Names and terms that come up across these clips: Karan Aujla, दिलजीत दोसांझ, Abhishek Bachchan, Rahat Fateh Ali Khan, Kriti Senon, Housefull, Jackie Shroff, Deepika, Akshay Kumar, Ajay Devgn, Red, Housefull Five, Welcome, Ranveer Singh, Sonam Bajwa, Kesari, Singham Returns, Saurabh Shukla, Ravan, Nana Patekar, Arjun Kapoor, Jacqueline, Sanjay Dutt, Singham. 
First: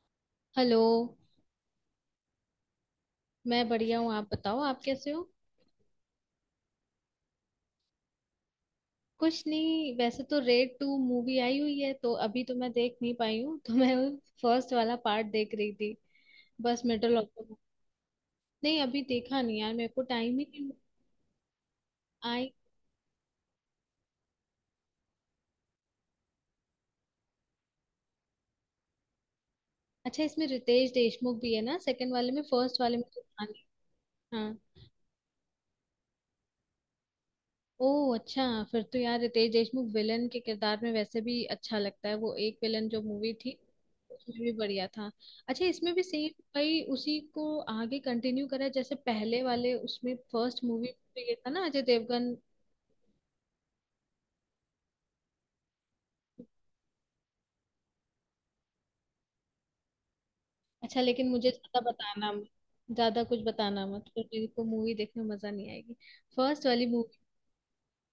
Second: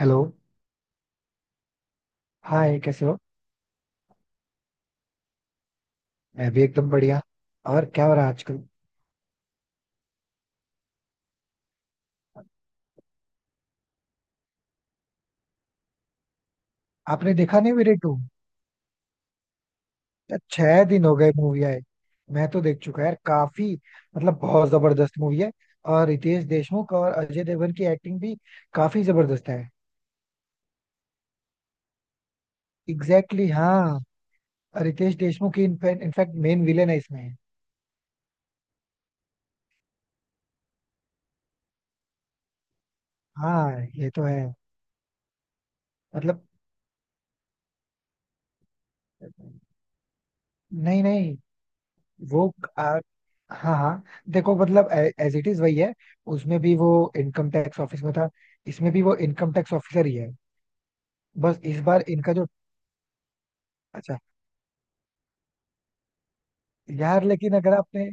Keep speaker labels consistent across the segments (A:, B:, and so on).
A: Hello.
B: Hello.
A: Hi, कैसे हो।
B: मैं बढ़िया हूँ। आप बताओ, आप कैसे हो?
A: मैं भी एकदम बढ़िया। और क्या हो रहा है आजकल।
B: कुछ नहीं, वैसे तो रेड टू मूवी आई हुई है तो अभी तो मैं देख नहीं पाई हूँ तो मैं फर्स्ट वाला पार्ट देख रही थी, बस मिडल ऑफ
A: आपने
B: द।
A: देखा नहीं मेरे टू।
B: नहीं, अभी देखा नहीं यार, मेरे को टाइम ही नहीं।
A: 6 दिन हो गए मूवी आए।
B: आई।
A: मैं तो देख चुका यार काफी। मतलब बहुत जबरदस्त मूवी है। और रितेश देशमुख और अजय देवगन की एक्टिंग भी काफी जबरदस्त है।
B: अच्छा, इसमें रितेश देशमुख भी है ना सेकंड वाले में? फर्स्ट वाले में तो था
A: एग्जैक्टली exactly,
B: नहीं।
A: हाँ।
B: हाँ।
A: और रितेश देशमुख की इनफैक्ट मेन विलेन है इसमें।
B: ओह अच्छा। फिर तो यार रितेश देशमुख विलन के किरदार में वैसे भी अच्छा लगता है। वो एक विलन जो मूवी थी
A: हाँ, ये तो है।
B: उसमें भी बढ़िया था। अच्छा, इसमें भी सेम।
A: मतलब,
B: भाई, उसी को आगे कंटिन्यू करा है, जैसे पहले वाले उसमें, फर्स्ट मूवी
A: नहीं,
B: में ये
A: नहीं।
B: था ना अजय देवगन।
A: वो आ, हाँ, हाँ। देखो, मतलब, एज इट इज वही है। उसमें भी वो इनकम टैक्स ऑफिस में था। इसमें भी वो इनकम टैक्स ऑफिसर ही है।
B: अच्छा, लेकिन मुझे
A: बस इस
B: ज्यादा
A: बार
B: बताना
A: इनका जो।
B: मत। ज्यादा कुछ बताना मत,
A: अच्छा।
B: फिर मेरे को मूवी देखने में मजा नहीं आएगी। फर्स्ट वाली मूवी।
A: यार लेकिन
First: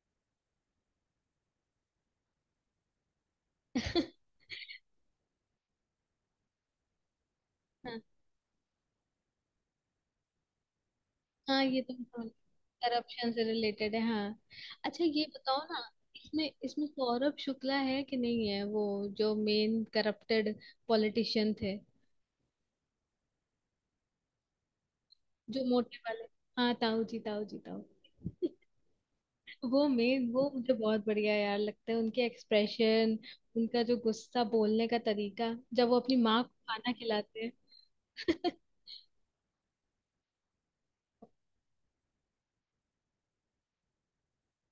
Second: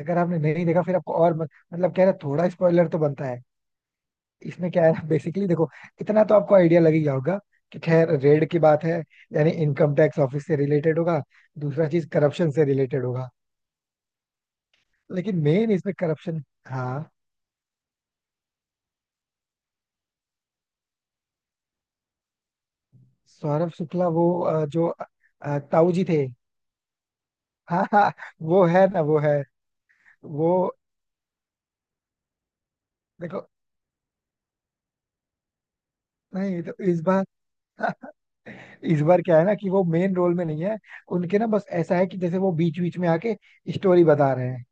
A: अगर आपने नहीं देखा फिर आपको और मतलब कह रहा थोड़ा स्पॉइलर तो बनता है। इसमें क्या है बेसिकली, देखो। इतना तो आपको आइडिया लग ही गया होगा कि
B: हाँ
A: खैर रेड की बात है। यानी इनकम टैक्स ऑफिस से रिलेटेड होगा।
B: हाँ। ये
A: दूसरा
B: तो
A: चीज
B: मैं।
A: करप्शन से रिलेटेड होगा।
B: करप्शन से रिलेटेड है, हाँ। अच्छा, ये
A: लेकिन
B: बताओ
A: मेन
B: ना।
A: इसमें करप्शन।
B: इसमें इसमें
A: हाँ।
B: सौरभ शुक्ला है कि नहीं है, वो जो मेन करप्टेड पॉलिटिशियन थे?
A: सौरभ शुक्ला वो जो
B: जो
A: ताऊ
B: मोटे
A: जी
B: वाले।
A: थे।
B: हाँ, ताऊ जी, ताऊ जी, ताऊ।
A: हाँ, हाँ। वो है ना, वो है।
B: वो मेन, वो
A: वो,
B: मुझे बहुत बढ़िया यार लगता है, उनके एक्सप्रेशन।
A: देखो,
B: उनका जो गुस्सा बोलने का तरीका, जब वो अपनी माँ को
A: नहीं। तो
B: खाना
A: इस बार
B: खिलाते हैं।
A: इस बार क्या है ना कि वो मेन रोल में नहीं है। उनके ना बस ऐसा है कि जैसे वो बीच बीच में आके स्टोरी बता रहे हैं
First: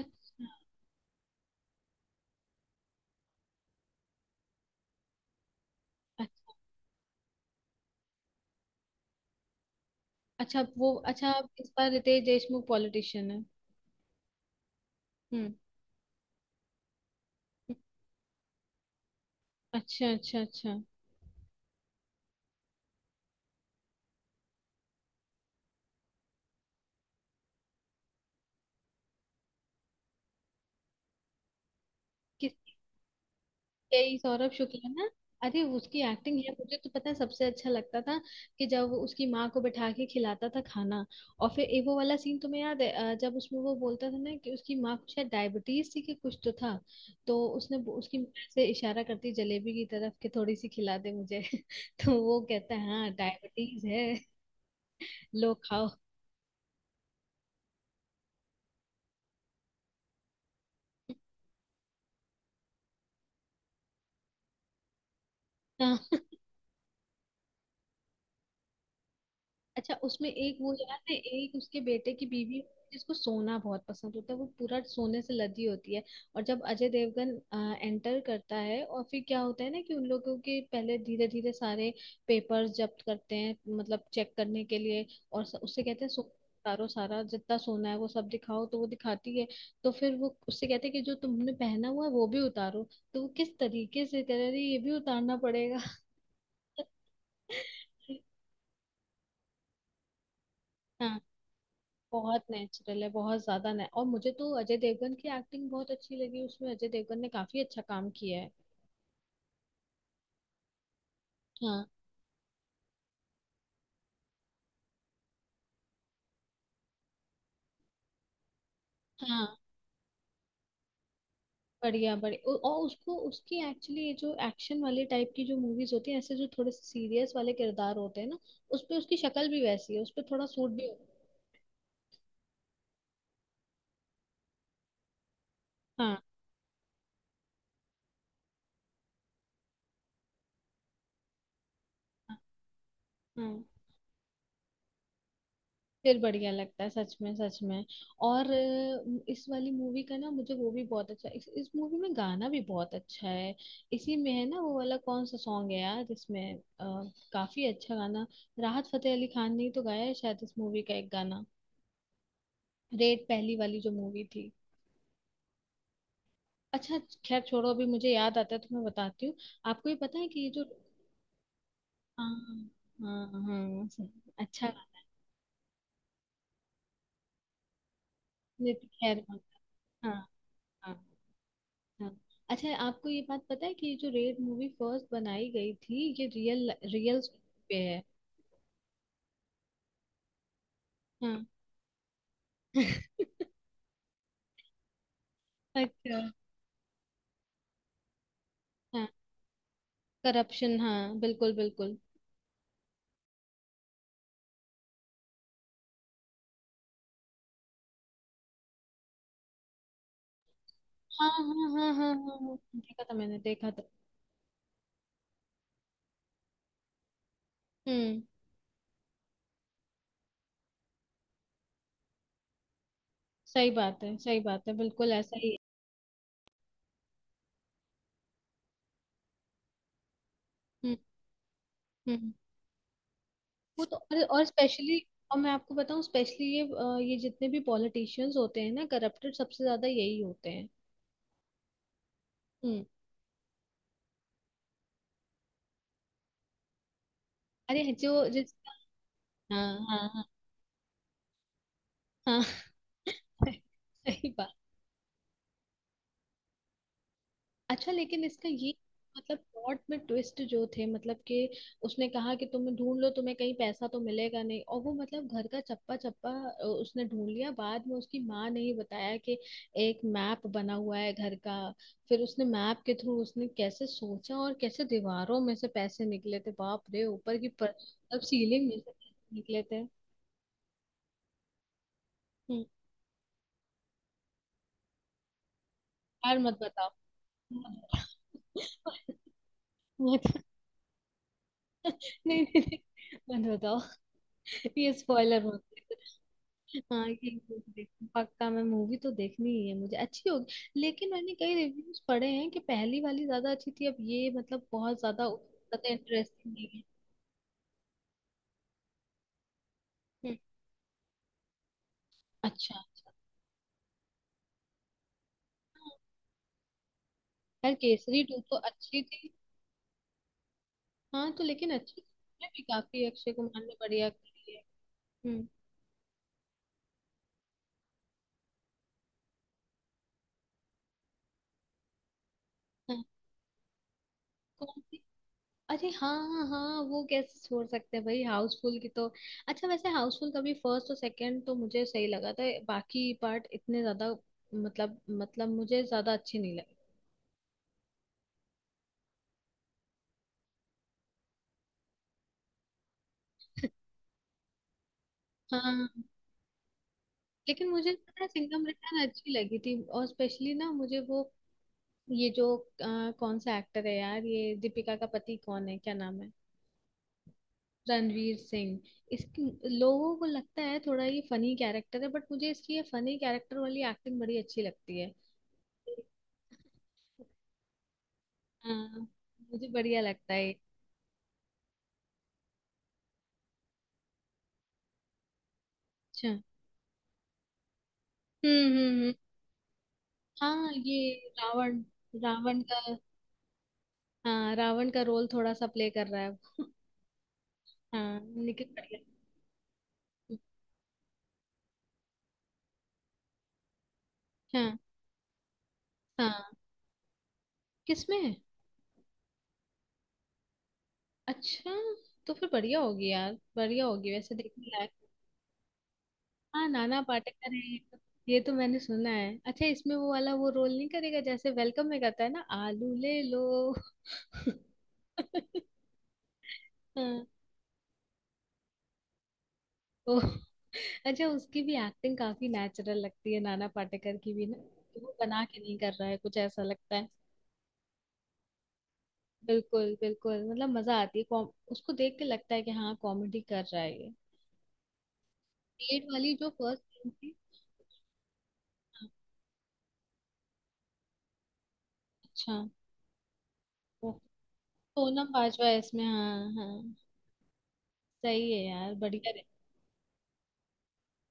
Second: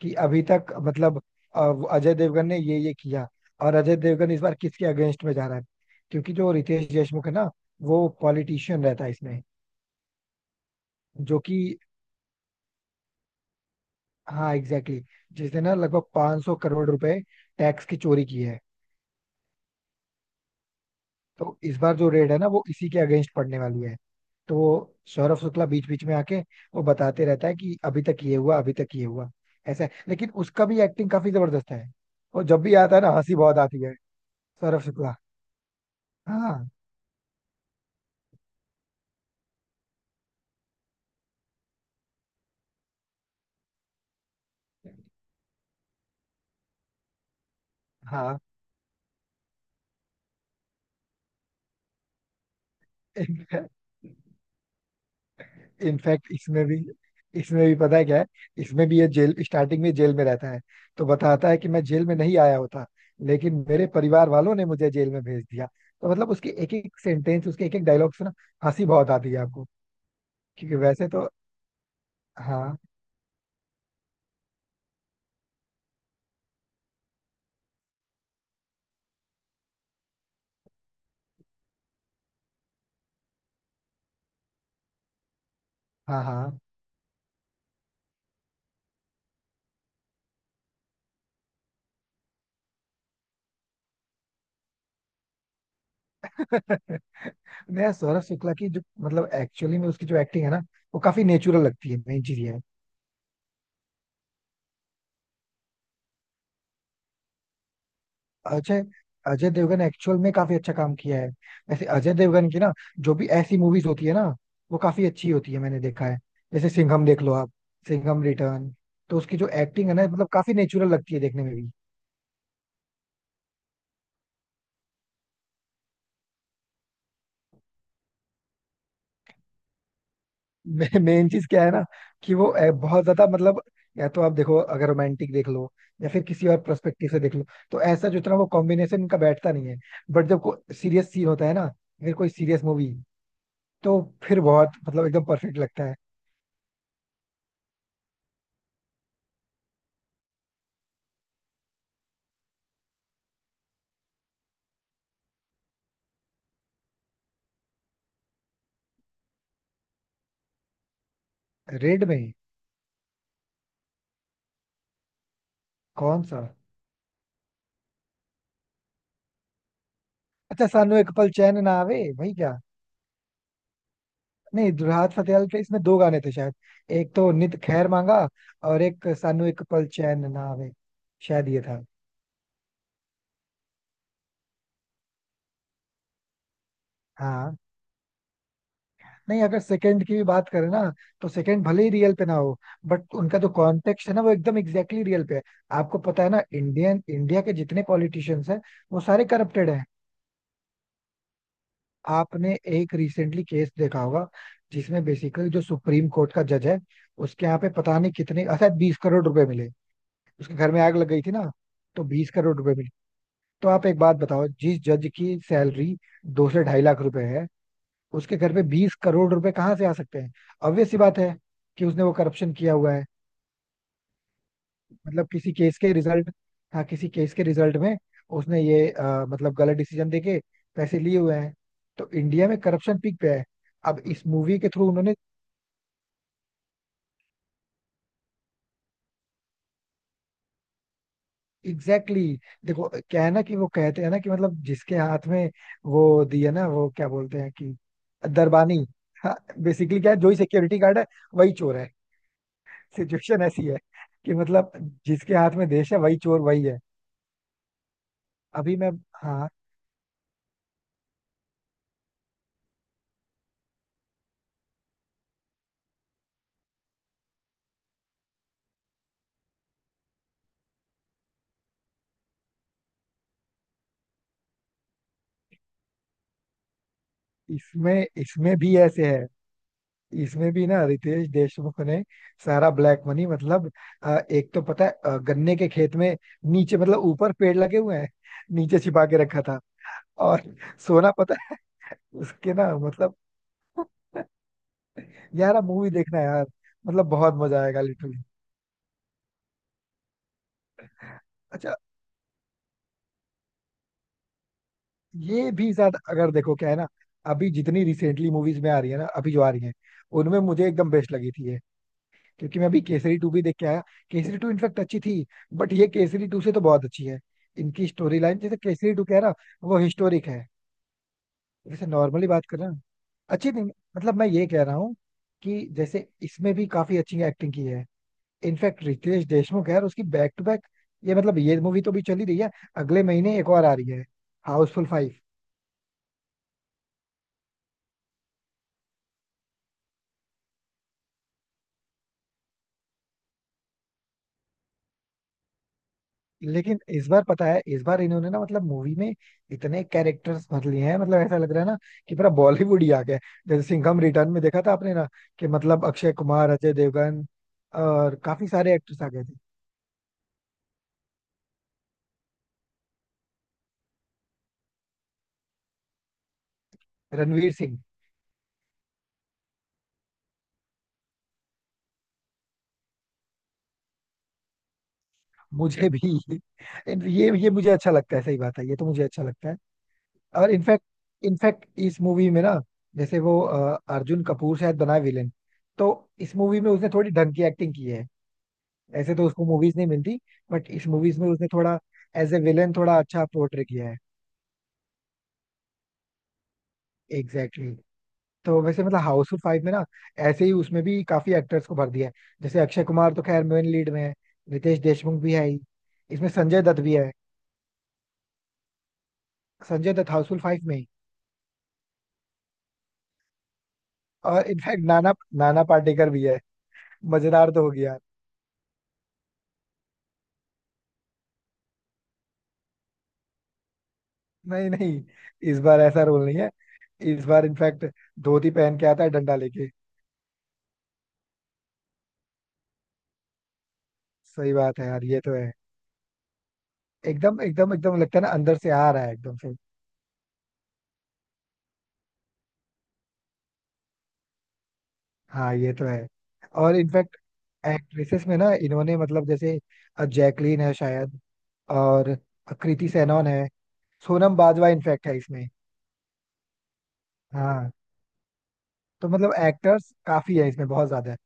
A: कि अभी
B: अच्छा,
A: तक मतलब वो अजय देवगन ने ये किया। और अजय देवगन इस बार किसके अगेंस्ट में जा रहा है। क्योंकि
B: अच्छा,
A: जो रितेश देशमुख है ना, वो पॉलिटिशियन रहता है इसमें।
B: अच्छा, वो अच्छा,
A: जो
B: अब
A: कि,
B: इस बार रितेश देशमुख पॉलिटिशियन है।
A: हाँ, एग्जैक्टली exactly,
B: हम्म।
A: जिसने ना लगभग 500 करोड़ रुपए टैक्स की चोरी की है।
B: अच्छा, अच्छा, अच्छा।
A: तो इस बार जो रेड है ना, वो इसी के अगेंस्ट पड़ने वाली है। तो वो सौरभ शुक्ला बीच बीच में आके वो बताते रहता है कि अभी तक ये हुआ, अभी तक ये हुआ ऐसा है। लेकिन उसका भी एक्टिंग काफी जबरदस्त है। वो जब भी आता है ना, हंसी बहुत आती है।
B: यही सौरभ
A: सौरभ
B: शुक्ला ना?
A: शुक्ला,
B: अरे, उसकी एक्टिंग है
A: हाँ,
B: मुझे तो पता है, सबसे अच्छा लगता था कि जब वो उसकी माँ को बैठा के खिलाता था खाना। और फिर ए वो वाला सीन तुम्हें याद है, जब उसमें वो बोलता था ना कि उसकी माँ को शायद डायबिटीज थी, कि कुछ तो था। तो उसने उसकी माँ
A: हाँ।
B: से इशारा करती जलेबी की तरफ कि थोड़ी सी खिला दे मुझे। तो वो कहता है हाँ
A: इनफैक्ट
B: डायबिटीज है। लो, खाओ।
A: इसमें भी, पता है क्या है। इसमें भी ये जेल, स्टार्टिंग में जेल में रहता है। तो बताता है कि मैं जेल में नहीं आया होता, लेकिन मेरे परिवार वालों ने मुझे जेल में भेज दिया।
B: हाँ।
A: तो मतलब उसके एक एक सेंटेंस, उसके एक एक डायलॉग से ना हंसी बहुत आती है आपको।
B: अच्छा, उसमें एक वो
A: क्योंकि
B: याद
A: वैसे
B: है,
A: तो,
B: एक उसके बेटे की बीवी
A: हाँ,
B: जिसको सोना बहुत पसंद होता है, वो पूरा सोने से लदी होती है। और जब अजय देवगन एंटर करता है और फिर क्या होता है ना, कि उन लोगों के पहले धीरे धीरे सारे पेपर्स जब्त करते हैं मतलब चेक करने के लिए। और उससे कहते हैं सो
A: हाँ, हाँ।
B: उतारो सारा, जितना सोना है वो सब दिखाओ, तो वो दिखाती है। तो फिर वो उससे कहते हैं कि जो तुमने पहना हुआ है वो भी उतारो। तो वो किस तरीके से कह रही, ये भी उतारना पड़ेगा।
A: नया सौरभ शुक्ला की जो मतलब एक्चुअली में उसकी जो एक्टिंग है ना, वो
B: हाँ।
A: काफी नेचुरल लगती है। मेन चीज
B: बहुत
A: ये है।
B: नेचुरल है, बहुत ज्यादा ने, और मुझे तो अजय देवगन की एक्टिंग बहुत अच्छी लगी, उसमें अजय देवगन ने काफी अच्छा काम किया है।
A: अजय अजय देवगन एक्चुअल में काफी अच्छा काम किया है।
B: हाँ।
A: वैसे अजय देवगन की ना जो भी ऐसी मूवीज होती है ना, वो काफी अच्छी होती है, मैंने देखा है। जैसे सिंघम देख लो आप, सिंघम रिटर्न। तो उसकी जो
B: हाँ,
A: एक्टिंग है ना मतलब काफी नेचुरल लगती है देखने में भी।
B: बढ़िया, बढ़िया, और उसको, उसकी एक्चुअली ये जो एक्शन वाले टाइप की जो मूवीज होती है, ऐसे जो थोड़े से सीरियस वाले किरदार होते हैं ना। उस पे उसकी शक्ल भी वैसी है, उस पे थोड़ा सूट भी होता
A: मेन चीज क्या है ना कि वो बहुत ज्यादा मतलब, या तो आप देखो अगर रोमांटिक देख लो
B: है।
A: या
B: हाँ,
A: फिर किसी और पर्सपेक्टिव से देख लो, तो ऐसा जितना वो कॉम्बिनेशन इनका बैठता नहीं है। बट जब कोई सीरियस सीन होता है ना, फिर कोई
B: हाँ,
A: सीरियस मूवी,
B: हाँ।
A: तो फिर बहुत मतलब एकदम परफेक्ट लगता है।
B: फिर बढ़िया लगता है, सच में, सच में। और इस वाली मूवी का ना मुझे वो भी बहुत अच्छा, इस मूवी में गाना भी बहुत अच्छा है। इसी में है ना वो वाला, कौन सा सॉन्ग है यार इसमें? काफी अच्छा गाना। राहत फतेह अली खान ने ही तो गाया है शायद, इस मूवी का एक गाना।
A: रेड में?
B: रेड पहली वाली जो मूवी थी।
A: कौन सा?
B: अच्छा। खैर छोड़ो, अभी मुझे याद आता है तो मैं बताती हूँ। आपको ये पता है कि ये जो।
A: अच्छा, सानू एक पल चैन ना आवे।
B: हाँ,
A: भाई क्या।
B: हाँ, हाँ, हाँ, सही। अच्छा।
A: नहीं, राहत फतेह अली के इसमें दो गाने थे शायद। एक तो नित खैर मांगा, और
B: नित
A: एक
B: खैर।
A: सानू एक पल
B: हाँ।
A: चैन ना आवे।
B: हाँ।
A: शायद ये था।
B: हाँ। अच्छा, आपको ये बात पता है कि ये जो रेड मूवी फर्स्ट बनाई गई थी ये रियल, रियल
A: हाँ।
B: पे है।
A: नहीं, अगर सेकंड की भी बात करें ना, तो
B: हाँ।
A: सेकंड भले ही रियल पे ना हो, बट उनका जो कॉन्टेक्स्ट है ना, वो एकदम एग्जैक्टली रियल पे है। आपको
B: अच्छा।
A: पता है ना इंडियन इंडिया के जितने पॉलिटिशियंस हैं, वो
B: हाँ।
A: सारे करप्टेड हैं।
B: करप्शन, हाँ, बिल्कुल, बिल्कुल।
A: आपने एक रिसेंटली केस देखा होगा, जिसमें बेसिकली जो सुप्रीम कोर्ट का जज है, उसके यहाँ पे पता नहीं कितने, अच्छा 20 करोड़ रुपए मिले। उसके घर में आग लग गई
B: हाँ,
A: थी
B: हाँ,
A: ना,
B: हाँ,
A: तो
B: हाँ,
A: बीस
B: हाँ, हाँ,
A: करोड़ रुपए मिले।
B: देखा था, मैंने देखा
A: तो
B: था।
A: आप एक बात बताओ, जिस जज की सैलरी 2 से ढाई लाख रुपए है,
B: हम्म।
A: उसके घर पे 20 करोड़ रुपए कहाँ से आ सकते हैं। ऑब्वियस सी बात है कि उसने वो करप्शन किया हुआ है।
B: सही बात है, सही बात है, बिल्कुल
A: मतलब
B: ऐसा ही
A: किसी
B: है।
A: केस के रिजल्ट, हाँ, किसी केस के रिजल्ट में उसने ये मतलब गलत डिसीजन देके
B: हम्म।
A: पैसे लिए हुए हैं। तो
B: हम्म।
A: इंडिया में करप्शन पीक पे है।
B: वो तो
A: अब
B: और,
A: इस
B: और
A: मूवी के थ्रू
B: स्पेशली।
A: उन्होंने,
B: और मैं आपको बताऊं स्पेशली ये जितने भी पॉलिटिशियंस होते हैं ना करप्टेड, सबसे ज्यादा यही होते हैं।
A: एग्जैक्टली exactly,
B: हम्म।
A: देखो क्या है ना कि वो कहते हैं ना कि मतलब जिसके हाथ में वो दिया ना, वो क्या बोलते हैं कि
B: अरे, जो जिसका।
A: दरबानी।
B: हाँ,
A: बेसिकली
B: हाँ,
A: क्या
B: हाँ।
A: है, जो ही सिक्योरिटी गार्ड है वही चोर है।
B: हाँ।
A: सिचुएशन ऐसी है
B: सही
A: कि
B: बात।
A: मतलब जिसके हाथ में देश है, वही चोर, वही है।
B: अच्छा, लेकिन इसका ये।
A: अभी मैं,
B: मतलब
A: हाँ,
B: प्लॉट में ट्विस्ट जो थे, मतलब कि उसने कहा कि तुम ढूंढ लो, तुम्हें कहीं पैसा तो मिलेगा नहीं, और वो मतलब घर का चप्पा चप्पा उसने ढूंढ लिया, बाद में उसकी माँ ने ही बताया कि एक मैप बना हुआ है घर का। फिर उसने मैप के थ्रू उसने कैसे सोचा और कैसे दीवारों में से पैसे निकले थे, बाप रे, ऊपर की पर
A: इसमें
B: मतलब
A: इसमें
B: सीलिंग में
A: भी
B: से
A: ऐसे है।
B: पैसे निकले थे।
A: इसमें भी ना रितेश देशमुख ने
B: हम्म।
A: सारा ब्लैक मनी मतलब एक तो पता है गन्ने के खेत में
B: यार मत
A: नीचे,
B: बताओ।
A: मतलब ऊपर पेड़
B: मत
A: लगे हुए हैं, नीचे छिपा
B: बताओ।
A: के रखा था।
B: मत-
A: और सोना पता है
B: नहीं,
A: उसके
B: नहीं, नहीं,
A: ना, मतलब
B: मत बताओ। ये स्पॉइलर
A: यार
B: होता
A: मूवी
B: है।
A: देखना है यार, मतलब
B: हाँ, कि
A: बहुत मजा आएगा
B: देखूं।
A: लिटरली।
B: पक्का मैं मूवी तो देखनी ही है, मुझे अच्छी होगी। लेकिन मैंने कई
A: अच्छा,
B: रिव्यूज पढ़े हैं कि पहली वाली ज्यादा अच्छी थी, अब ये मतलब बहुत ज्यादा
A: ये भी
B: ज्यादा
A: साथ अगर
B: इंटरेस्टिंग
A: देखो
B: नहीं
A: क्या है
B: है।
A: ना, अभी जितनी रिसेंटली मूवीज में आ रही है ना, अभी जो आ रही है
B: हम्म,
A: उनमें मुझे एकदम बेस्ट लगी थी ये। क्योंकि मैं
B: अच्छा।
A: अभी केसरी टू भी देख के आया। केसरी टू इनफेक्ट अच्छी थी, बट
B: हाँ,
A: ये केसरी टू से तो बहुत अच्छी है।
B: यार
A: इनकी स्टोरी
B: केसरी टू
A: लाइन,
B: तो
A: जैसे केसरी
B: अच्छी
A: टू कह
B: थी।
A: रहा, वो हिस्टोरिक है।
B: हाँ तो लेकिन
A: जैसे
B: अच्छी थी
A: नॉर्मली
B: उसमें
A: बात
B: भी,
A: कर रहे हैं,
B: काफी अक्षय
A: अच्छी
B: कुमार
A: नहीं,
B: ने बढ़िया
A: मतलब मैं ये
B: करी है।
A: कह रहा हूँ
B: हम्म।
A: कि जैसे इसमें भी काफी अच्छी एक्टिंग की है। इनफैक्ट रितेश देशमुख है और उसकी बैक टू बैक, ये मतलब ये मूवी तो भी चली रही है,
B: हाँ,
A: अगले महीने एक और आ रही है,
B: कौन
A: हाउसफुल
B: सी?
A: फाइव।
B: अरे हाँ, हाँ, हाँ, वो कैसे छोड़ सकते हैं भाई हाउसफुल की तो। अच्छा, वैसे हाउसफुल का भी फर्स्ट और सेकंड तो मुझे सही लगा था, बाकी पार्ट इतने ज्यादा, मतलब मुझे ज्यादा अच्छे नहीं
A: लेकिन
B: लगे।
A: इस बार पता है, इस बार इन्होंने ना मतलब मूवी में इतने कैरेक्टर्स भर लिए हैं, मतलब ऐसा लग रहा है ना कि पूरा बॉलीवुड ही आ गया है। जैसे सिंघम रिटर्न में देखा था आपने ना कि
B: हाँ,
A: मतलब अक्षय कुमार, अजय देवगन,
B: लेकिन मुझे
A: और
B: पता है
A: काफी
B: सिंघम
A: सारे
B: रिटर्न
A: एक्टर्स आ गए
B: अच्छी
A: थे।
B: लगी थी, और स्पेशली ना मुझे वो, ये जो कौन सा एक्टर है यार, ये दीपिका का पति कौन है, क्या नाम है?
A: रणवीर सिंह।
B: रणवीर सिंह। इसकी, लोगों को लगता है थोड़ा ये फनी कैरेक्टर है, बट मुझे इसकी ये फनी कैरेक्टर वाली एक्टिंग बड़ी अच्छी लगती है।
A: मुझे भी ये मुझे अच्छा लगता है। सही बात है, ये तो
B: हाँ।
A: मुझे अच्छा लगता है।
B: मुझे बढ़िया लगता है।
A: और इनफैक्ट, इस मूवी में ना जैसे वो अर्जुन कपूर शायद बना विलेन, तो
B: अच्छा।
A: इस मूवी में उसने थोड़ी ढंग की एक्टिंग की है।
B: हम्म, हम्म,
A: ऐसे तो उसको मूवीज नहीं मिलती,
B: हाँ
A: बट इस
B: ये।
A: मूवीज में उसने
B: रावण।
A: थोड़ा एज ए
B: रावण
A: विलेन
B: का।
A: थोड़ा अच्छा पोर्ट्रे किया है।
B: हाँ, रावण का रोल थोड़ा सा प्ले कर रहा है।
A: Exactly exactly.
B: हाँ,
A: तो
B: निखिल
A: वैसे
B: बढ़िया।
A: मतलब हाउसफुल फाइव में ना ऐसे ही उसमें भी काफी एक्टर्स को भर दिया है। जैसे अक्षय कुमार तो खैर मेन लीड में है,
B: हाँ।
A: रितेश देशमुख भी है ही, इसमें
B: हाँ।
A: संजय दत्त भी है।
B: किसमें है?
A: संजय दत्त हाउसफुल फाइव में ही।
B: अच्छा। तो फिर बढ़िया होगी यार, बढ़िया होगी वैसे,
A: और
B: देखने
A: इनफैक्ट
B: लायक।
A: नाना नाना पाटेकर भी है।
B: हाँ, नाना पाटेकर
A: मजेदार
B: है
A: तो हो
B: ये तो।
A: गया।
B: ये तो मैंने सुना है, अच्छा, इसमें वो वाला वो रोल नहीं करेगा जैसे वेलकम में करता है ना, आलू ले लो।
A: नहीं, नहीं, इस बार ऐसा रोल नहीं है।
B: हाँ,
A: इस बार इनफैक्ट धोती पहन के आता है, डंडा लेके।
B: ओ। अच्छा, उसकी भी एक्टिंग काफी नेचुरल लगती है, नाना पाटेकर की भी ना।
A: सही बात है
B: तो
A: यार,
B: वो
A: ये तो
B: बना
A: है।
B: के नहीं कर रहा है, कुछ ऐसा लगता है।
A: एकदम, एकदम, एकदम लगता है ना, अंदर से आ रहा है एकदम से।
B: बिल्कुल, बिल्कुल, मतलब मजा आती है, कॉम उसको देख के लगता है कि हाँ, कॉमेडी कर रहा है ये।
A: हाँ, ये तो
B: B.Ed.
A: है।
B: वाली जो
A: और
B: फर्स्ट फिल्म
A: इनफैक्ट
B: थी।
A: एक्ट्रेसेस में ना इन्होंने
B: हाँ,
A: मतलब, जैसे जैकलीन है शायद, और
B: अच्छा,
A: कृति सेनन है,
B: वो,
A: सोनम बाजवा इनफैक्ट है
B: सोनम
A: इसमें।
B: बाजवा है इसमें, हाँ, हाँ।
A: हाँ।
B: सही है यार,
A: तो
B: बढ़िया
A: मतलब
B: रे।
A: एक्टर्स काफी है इसमें, बहुत ज्यादा है,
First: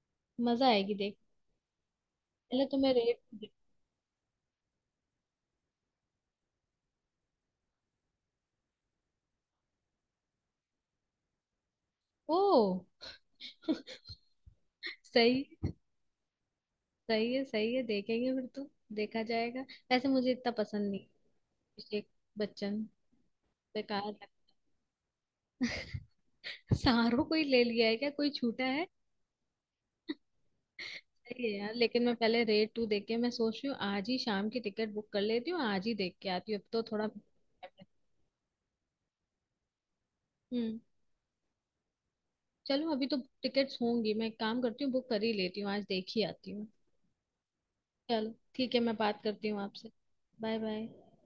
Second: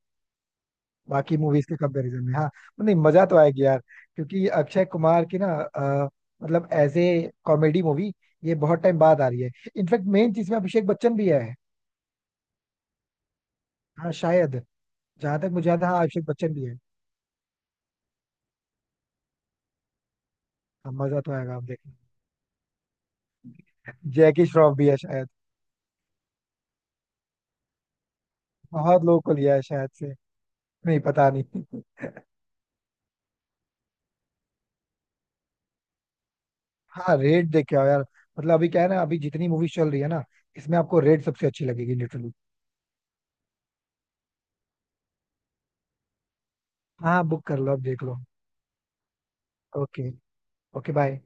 B: मजा आएगी देख।
A: बाकी मूवीज के कंपैरिजन में। हाँ,
B: पहले तो मैं
A: नहीं, मजा तो
B: रेट।
A: आएगी यार। क्योंकि अक्षय कुमार की ना, मतलब एज ए कॉमेडी मूवी ये बहुत टाइम बाद आ रही है। इनफैक्ट मेन चीज में अभिषेक बच्चन भी है,
B: ओ।
A: हाँ शायद। जहां तक मुझे
B: सही।
A: याद है, हाँ, अभिषेक बच्चन भी है।
B: सही है, सही है, देखेंगे फिर तो। देखा जाएगा। वैसे मुझे इतना पसंद
A: हाँ,
B: नहीं।
A: मजा तो आएगा, आप देखना।
B: अभिषेक बच्चन। बेकार।
A: जैकी श्रॉफ भी है शायद,
B: सारो कोई ले लिया है क्या, कोई छूटा है?
A: बहुत लोकल लिया है शायद से। नहीं, पता
B: सही
A: नहीं।
B: है यार, लेकिन मैं पहले रेट टू देख के, मैं सोच रही हूँ आज ही शाम की टिकट बुक कर लेती हूँ, आज ही देख के आती हूँ, अब तो थोड़ा।
A: हाँ, रेट देख के आओ यार, मतलब अभी क्या है ना, अभी जितनी मूवी चल रही है ना, इसमें
B: हम्म।
A: आपको रेट सबसे अच्छी लगेगी लिटरली।
B: चलो अभी तो। टिकट्स होंगी, मैं एक काम करती हूँ, बुक कर ही लेती हूँ, आज देख ही आती हूँ।
A: हाँ, बुक कर लो, अब देख लो।
B: चलो ठीक है, मैं बात करती हूँ आपसे।
A: Okay.
B: Bye bye.
A: Okay, bye.